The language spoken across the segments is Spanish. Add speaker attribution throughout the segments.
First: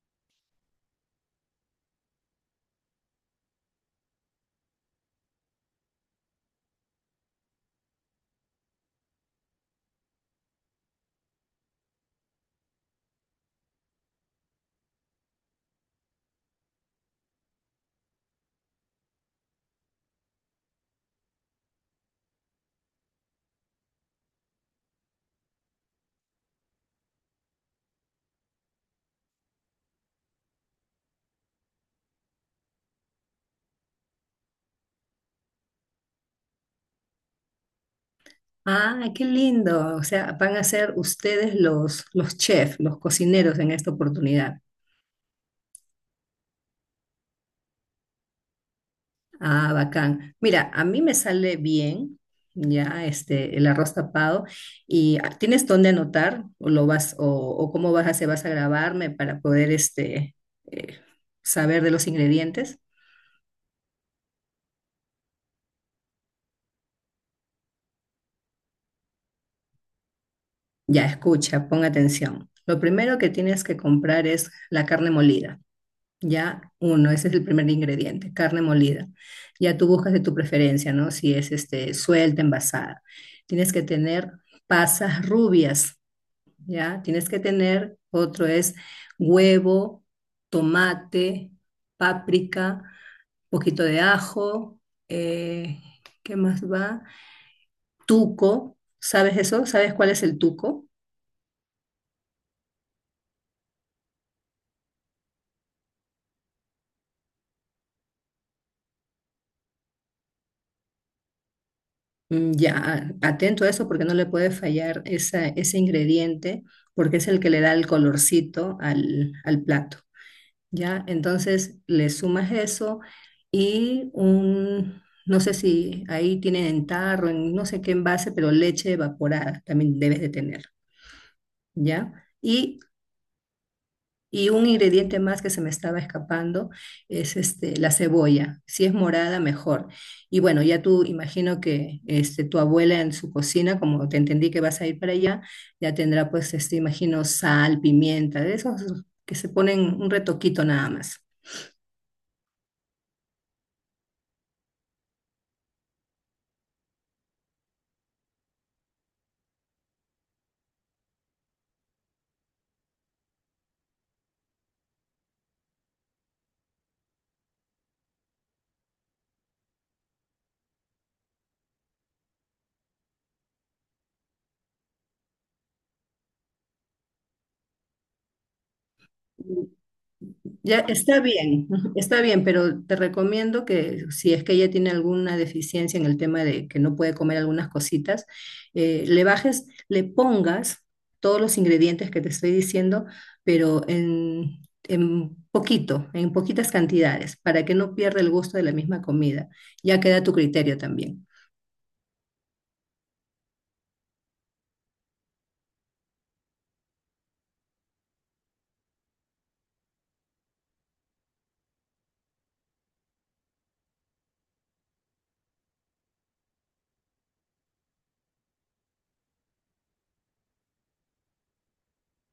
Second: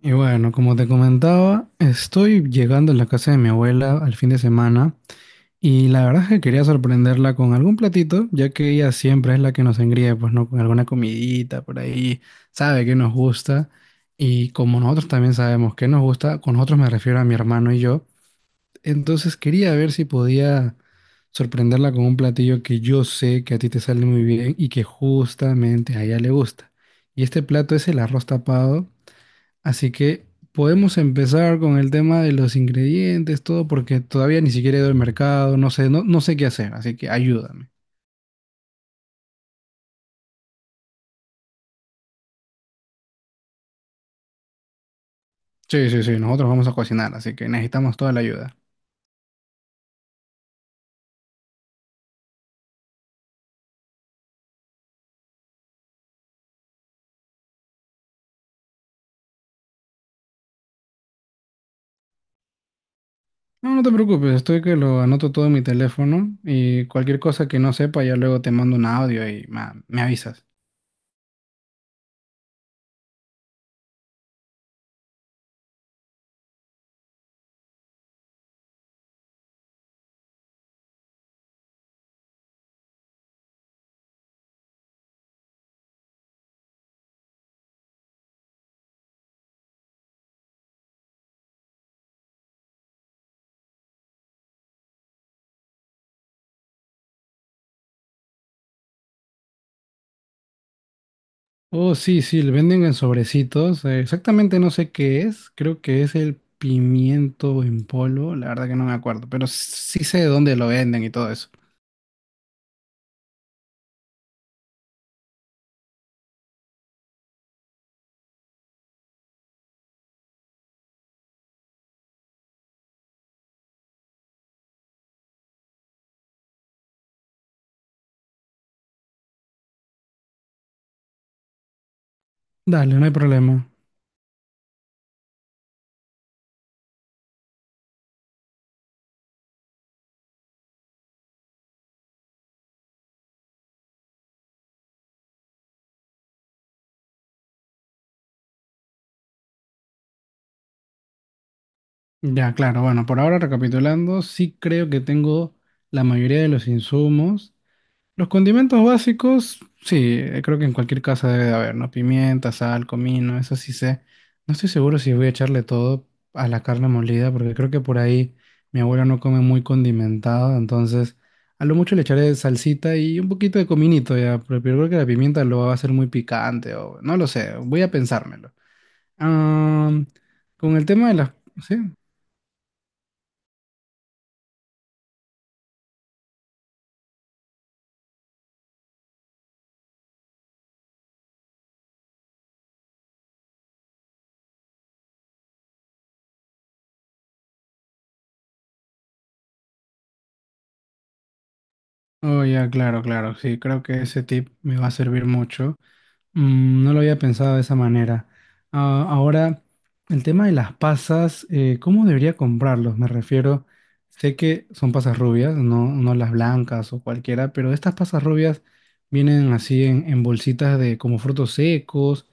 Speaker 1: Y bueno, como te comentaba, estoy llegando a la casa de mi abuela al fin de semana y la verdad es que quería sorprenderla con algún platito, ya que ella siempre es la que nos engríe, pues no, con alguna comidita por ahí, sabe que nos gusta y como nosotros también sabemos que nos gusta, con nosotros me refiero a mi hermano y yo, entonces quería ver si podía sorprenderla con un platillo que yo sé que a ti te sale muy bien y que justamente a ella le gusta. Y este plato es el arroz tapado. Así que podemos empezar con el tema de los ingredientes, todo, porque todavía ni siquiera he ido al mercado, no sé, no, no sé qué hacer, así que ayúdame.
Speaker 2: Ah, qué lindo. O sea, van a ser ustedes los chefs, los cocineros en esta oportunidad.
Speaker 1: Sí, sí, sí, nosotros vamos a cocinar, así que necesitamos toda la ayuda.
Speaker 2: Ah, bacán. Mira, a mí me sale bien ya este el arroz tapado. Y ah, ¿tienes dónde anotar o lo vas o cómo vas a hacer? ¿Vas a grabarme para poder este eh, saber de los ingredientes?
Speaker 1: No, no te preocupes, estoy que lo anoto todo en mi teléfono y cualquier cosa que no sepa ya luego te mando un audio y me avisas.
Speaker 2: Ya, escucha, pon atención. Lo primero que tienes que comprar es la carne molida. Ya, uno, ese es el primer ingrediente, carne molida. Ya tú buscas de tu preferencia, ¿no? Si es este, suelta, envasada. Tienes que tener pasas rubias, ¿ya? Tienes que tener, otro es huevo, tomate, páprica, poquito de ajo, eh, ¿qué más va? Tuco, ¿sabes eso? ¿Sabes cuál es el tuco?
Speaker 1: Oh, sí, sí, le venden en sobrecitos. Exactamente no sé qué es, creo que es el pimiento en polvo, la verdad que no me acuerdo, pero sí sé de dónde lo venden y todo eso.
Speaker 2: Mm, ya, atento a eso porque no le puede fallar esa, ese ingrediente, porque es el que le da el colorcito al plato, ¿ya? Entonces le sumas eso y un, no sé si ahí tienen en tarro, en no sé qué envase, pero leche evaporada también debes de tener, ¿ya?
Speaker 1: Dale, no hay problema.
Speaker 2: Y un ingrediente más que se me estaba escapando es este, la cebolla. Si es morada, mejor. Y bueno, ya tú imagino que este, tu abuela en su cocina, como te entendí que vas a ir para allá, ya tendrá pues, este, imagino, sal, pimienta, de esos que se ponen un retoquito nada más.
Speaker 1: Ya, claro. Bueno, por ahora recapitulando, sí creo que tengo la mayoría de los insumos. Los condimentos básicos, sí, creo que en cualquier casa debe de haber, ¿no? Pimienta, sal, comino, eso sí sé. No estoy seguro si voy a echarle todo a la carne molida, porque creo que por ahí mi abuela no come muy condimentado, entonces a lo mucho le echaré salsita y un poquito de cominito ya, pero creo que la pimienta lo va a hacer muy picante o no lo sé, voy a pensármelo. Ah, con
Speaker 2: Ya
Speaker 1: el tema de
Speaker 2: está
Speaker 1: las...
Speaker 2: bien,
Speaker 1: ¿Sí?
Speaker 2: ujú, está bien, pero te recomiendo que si es que ella tiene alguna deficiencia en el tema de que no puede comer algunas cositas, le bajes, le pongas todos los ingredientes que te estoy diciendo, pero en poquito, en poquitas cantidades, para que no pierda el gusto de la misma comida. Ya queda a tu criterio también.
Speaker 1: Oh, ya, claro, claro, sí, creo que ese tip me va a servir mucho. Mm, no lo había pensado de esa manera. Ah, ahora, el tema de las pasas, ¿cómo debería comprarlos? Me refiero, sé que son pasas rubias, no, no las blancas o cualquiera, pero estas pasas rubias vienen así en bolsitas de como frutos secos,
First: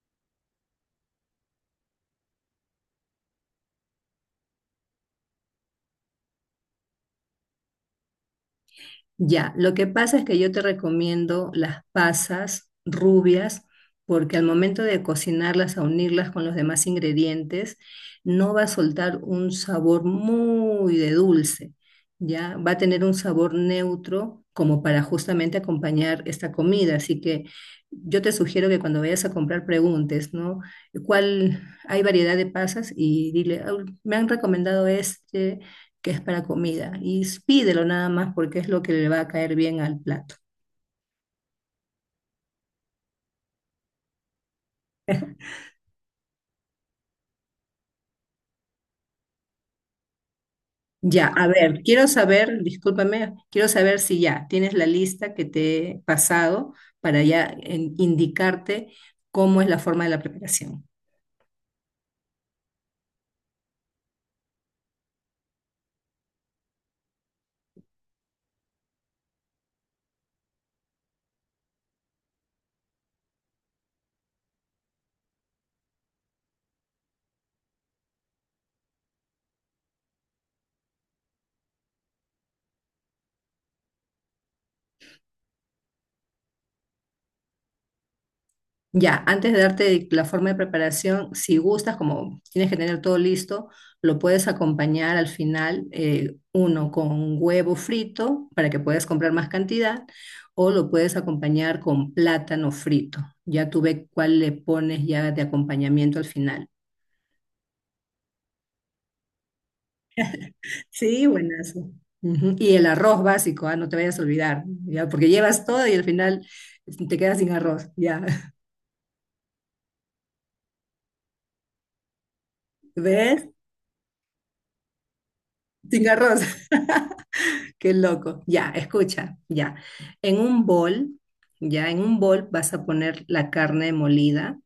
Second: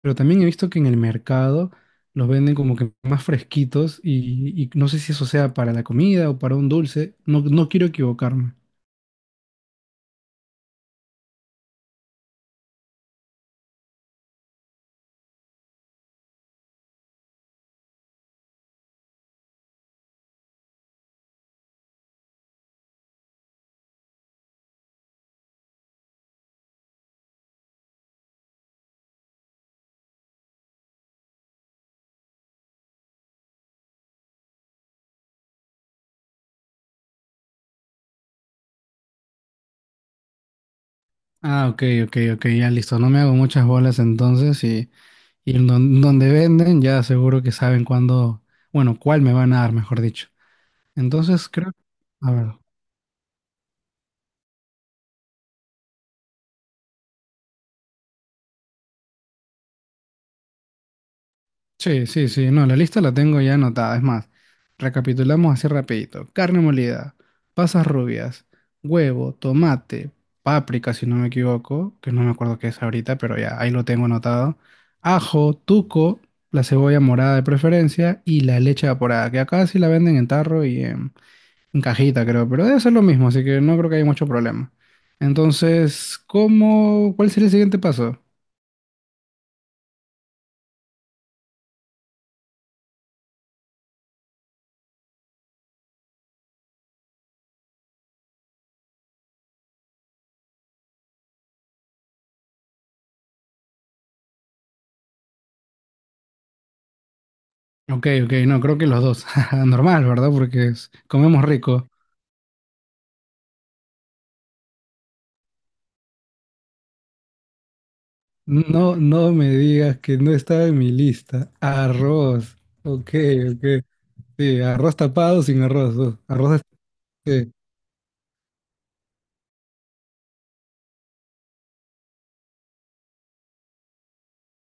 Speaker 1: pero también he visto que en el mercado los venden como que más fresquitos y no sé si eso sea para la comida o para un dulce, no, no quiero equivocarme.
Speaker 2: Ya, lo que pasa es que yo te recomiendo las pasas rubias porque al momento de cocinarlas, a unirlas con los demás ingredientes, no va a soltar un sabor muy de dulce, ya va a tener un sabor neutro como para justamente acompañar esta comida. Así que yo te sugiero que cuando vayas a comprar preguntes, ¿no? ¿Cuál hay variedad de pasas? Y dile: "Ah, me han recomendado este que es para comida", y pídelo nada más porque es lo que le va a caer bien al plato.
Speaker 1: Ah, ok, ok, ok, ya listo. No me hago muchas bolas entonces y en donde venden ya seguro que saben cuándo, bueno, cuál me van a dar, mejor dicho.
Speaker 2: Ya, a
Speaker 1: Entonces creo,
Speaker 2: ver, quiero
Speaker 1: a ver.
Speaker 2: saber, discúlpame, quiero saber si ya tienes la lista que te he pasado para ya indicarte cómo es la forma de la preparación.
Speaker 1: Sí, sí, sí. No, la lista la tengo ya anotada. Es más, recapitulamos así rapidito. Carne molida, pasas rubias, huevo, tomate, páprica, si no me equivoco, que no me acuerdo qué es ahorita, pero ya ahí lo tengo anotado. Ajo, tuco, la cebolla morada de preferencia y la leche evaporada, que acá sí la venden en tarro y en cajita, creo, pero debe ser lo mismo, así que no creo que haya mucho problema. Entonces, ¿cómo, cuál sería el siguiente paso?
Speaker 2: Ya, antes de darte la forma de preparación, si gustas, como tienes que tener todo listo, lo puedes acompañar al final, uno con huevo frito para que puedas comprar más cantidad, o lo puedes acompañar con plátano frito. Ya tú ve cuál le pones ya de acompañamiento al final.
Speaker 1: Ok, ok, no, creo que los dos. Normal, ¿verdad? Porque
Speaker 2: Sí,
Speaker 1: comemos rico.
Speaker 2: buenazo. Ujú, y el arroz básico, ah, no te vayas a olvidar, ya, porque llevas todo y al final te quedas sin arroz, ya.
Speaker 1: No, no me digas que no estaba en mi lista. Arroz. Ok,
Speaker 2: ¿Ves?
Speaker 1: ok. Sí, arroz tapado sin arroz.
Speaker 2: Sin arroz.
Speaker 1: Arroz. este-
Speaker 2: Qué loco. Ya, escucha, ya. En un bol, ya, en un bol vas a poner la carne molida,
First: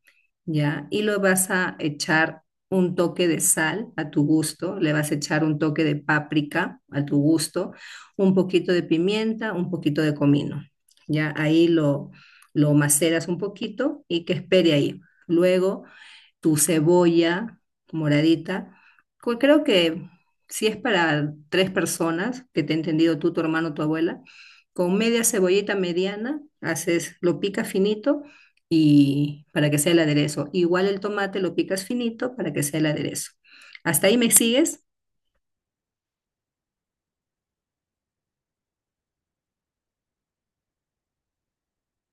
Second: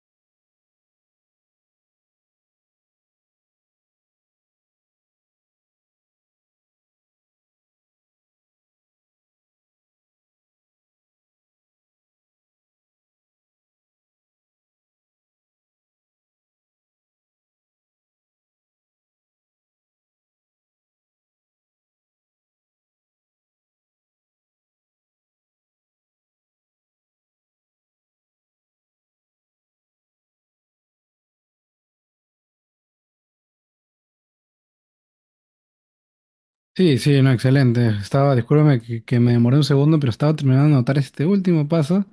Speaker 2: ya, y lo vas a echar un toque de sal a tu gusto, le vas a echar un toque de páprica a tu gusto, un poquito de pimienta, un poquito de comino. Ya, ahí lo maceras un poquito y que espere ahí. Luego tu cebolla moradita. Creo que si es para tres personas, que te he entendido tú, tu hermano, tu abuela, con media cebollita mediana, haces, lo picas finito y para que sea el aderezo. Igual el tomate lo picas finito para que sea el aderezo. ¿Hasta ahí me sigues?
Speaker 1: Sí, sí, no, excelente. Estaba, discúlpame que me demoré un segundo, pero estaba terminando de anotar este último paso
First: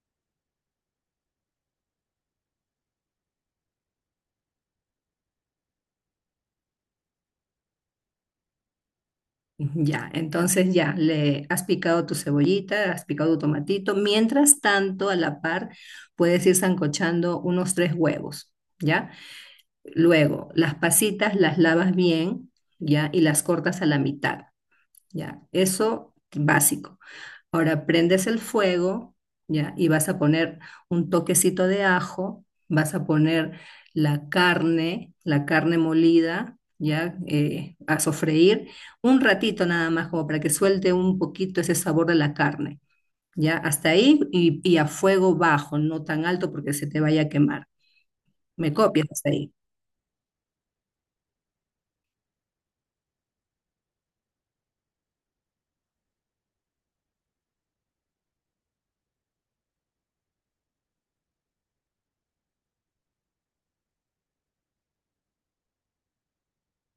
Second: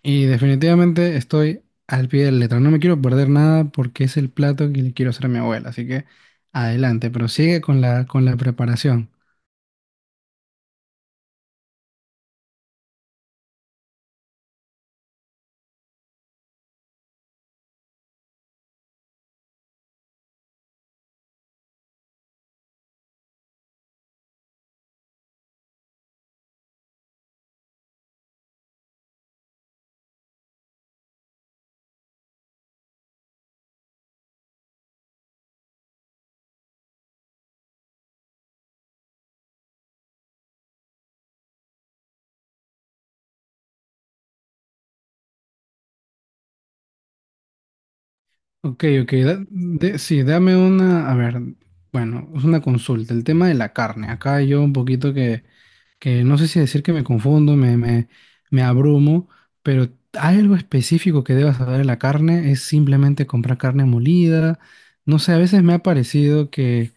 Speaker 1: y definitivamente estoy al pie de la letra. No me quiero perder nada porque es el plato que le quiero hacer a mi abuela, así que adelante, pero sigue con la preparación.
Speaker 2: Ya, entonces ya, le has picado tu cebollita, has picado tu tomatito. Mientras tanto, a la par, puedes ir sancochando unos tres huevos, ¿ya? Luego, las pasitas las lavas bien, ¿ya? Y las cortas a la mitad, ¿ya? Eso básico. Ahora prendes el fuego, ¿ya? Y vas a poner un toquecito de ajo, vas a poner la carne molida, ¿ya? A sofreír un ratito nada más, como para que suelte un poquito ese sabor de la carne, ¿ya? Hasta ahí y a fuego bajo, no tan alto porque se te vaya a quemar. ¿Me
Speaker 1: Ok,
Speaker 2: copias
Speaker 1: ok.
Speaker 2: hasta ahí?
Speaker 1: Sí, dame una, a ver, bueno, es una consulta. El tema de la carne. Acá yo un poquito que no sé si decir que me confundo, me abrumo, pero algo específico que debas saber de la carne es simplemente comprar carne molida. No sé, a veces me ha parecido que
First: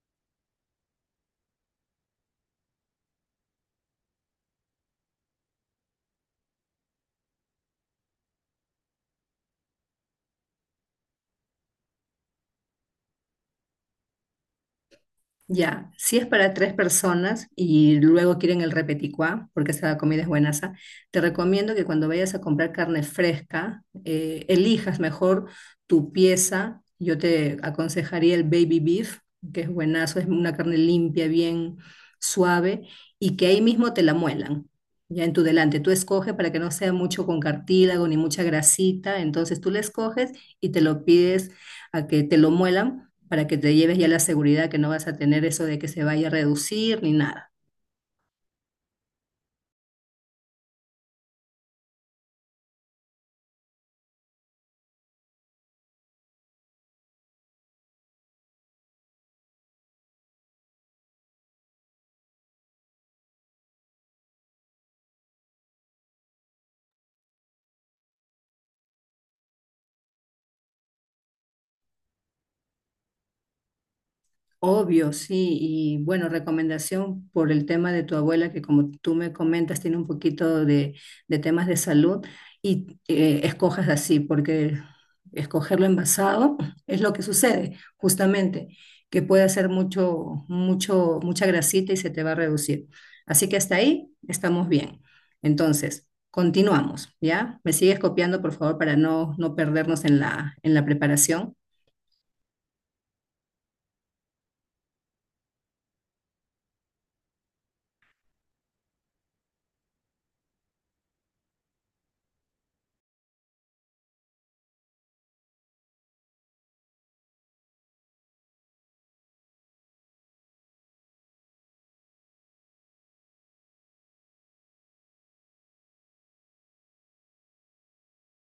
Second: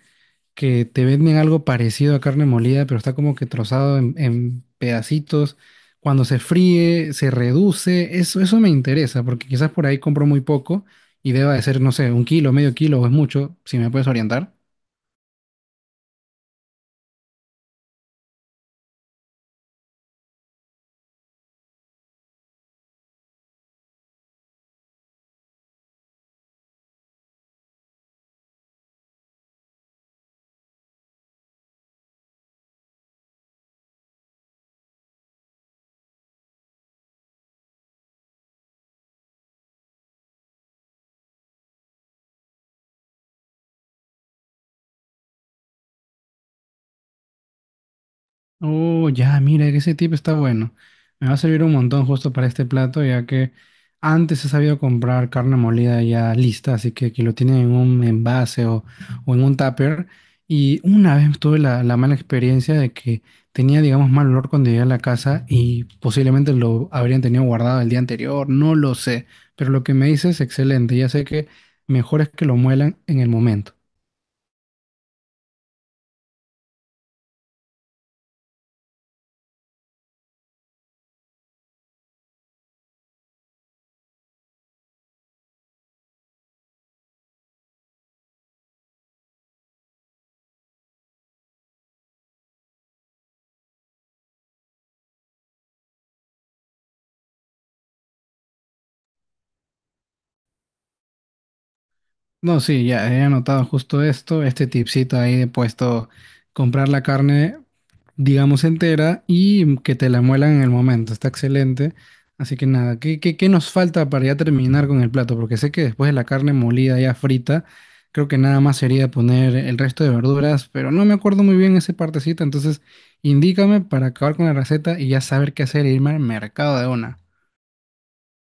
Speaker 1: te venden algo parecido a carne molida, pero está como que trozado en pedacitos. Cuando se fríe, se reduce. Eso me interesa, porque quizás por ahí compro muy poco y deba de ser, no sé, un kilo, medio kilo o es mucho, si me puedes orientar.
Speaker 2: Ya, si es para tres personas y luego quieren el repeticuá, porque esa comida es buenaza, te recomiendo que cuando vayas a comprar carne fresca, elijas mejor tu pieza. Yo te aconsejaría el baby beef, que es buenazo, es una carne limpia, bien suave, y que ahí mismo te la muelan, ya en tu delante. Tú escoges para que no sea mucho con cartílago ni mucha grasita, entonces tú la escoges y te lo pides a que te lo muelan para que te lleves ya la seguridad que no vas a tener eso de que se vaya a reducir ni nada.
Speaker 1: Oh, ya, mira, que ese tip está bueno. Me va a servir un montón justo para este plato, ya que antes he sabido comprar carne molida ya lista, así que aquí lo tienen en un envase o en un tupper. Y una vez tuve la, la mala experiencia de que tenía, digamos, mal olor cuando llegué a la casa y posiblemente lo habrían tenido guardado el día anterior, no lo sé. Pero lo que me dices es excelente, ya sé que mejor es que lo muelan en el momento.
Speaker 2: Obvio, sí, y bueno, recomendación por el tema de tu abuela, que como tú me comentas, tiene un poquito de temas de salud, y escojas así, porque escogerlo envasado es lo que sucede, justamente, que puede hacer mucho, mucho, mucha grasita y se te va a reducir. Así que hasta ahí estamos bien. Entonces, continuamos, ¿ya? Me sigues copiando, por favor, para no perdernos en en la preparación.
Speaker 1: No, sí, ya he anotado justo esto, este tipcito ahí de puesto, comprar la carne, digamos, entera y que te la muelan en el momento, está excelente. Así que nada, ¿qué, qué, qué nos falta para ya terminar con el plato? Porque sé que después de la carne molida ya frita, creo que nada más sería poner el resto de verduras, pero no me acuerdo muy bien esa partecita, entonces indícame para acabar con la receta y ya saber qué hacer e irme al mercado de una.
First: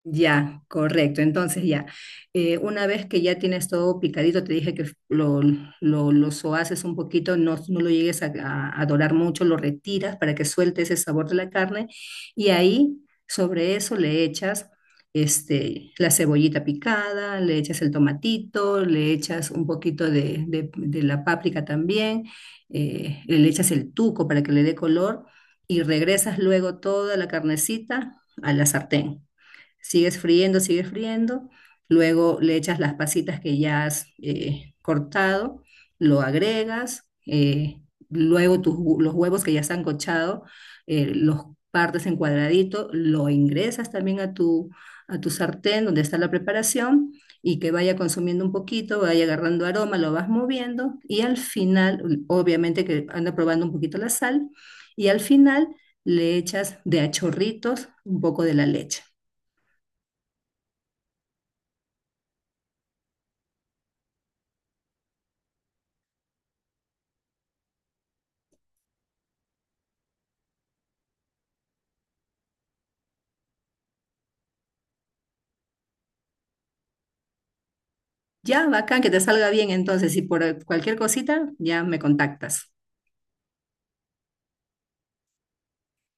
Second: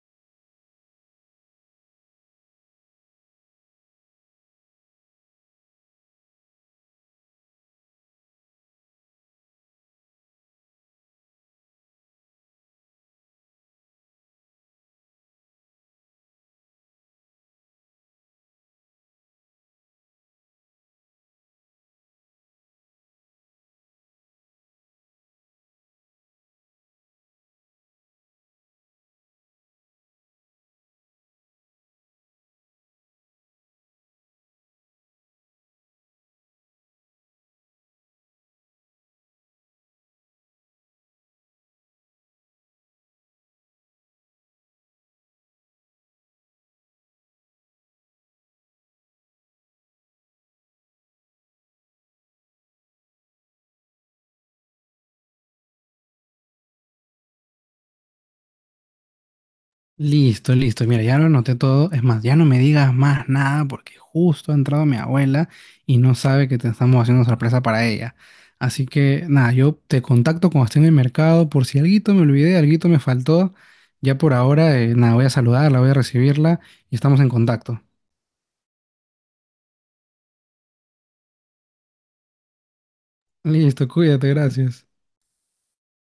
Speaker 2: Ya, correcto. Entonces ya, una vez que ya tienes todo picadito, te dije que lo sohaces un poquito, no lo llegues a, a dorar mucho, lo retiras para que suelte ese sabor de la carne y ahí sobre eso le echas este, la cebollita picada, le echas el tomatito, le echas un poquito de, de la páprica también, le echas el tuco para que le dé color y regresas luego toda la carnecita a la sartén. Sigues friendo, sigues friendo. Luego le echas las pasitas que ya has cortado, lo agregas. Luego los huevos que ya están cochados, los partes en cuadradito, lo ingresas también a tu sartén donde está la preparación y que vaya consumiendo un poquito, vaya agarrando aroma, lo vas moviendo y al final, obviamente que anda probando un poquito la sal, y al final le echas de a chorritos un poco de la leche.
Speaker 1: Listo, listo. Mira, ya lo anoté todo. Es más, ya no me digas más nada porque justo ha entrado mi abuela y no sabe que te estamos haciendo sorpresa para ella. Así que nada, yo te contacto cuando esté en el mercado por si alguito me olvidé, alguito me faltó. Ya por ahora, nada, voy a saludarla, voy a recibirla y estamos en contacto.
Speaker 2: Ya, bacán, que te salga bien entonces. Y por cualquier cosita, ya me contactas.
Speaker 1: Listo, cuídate, gracias.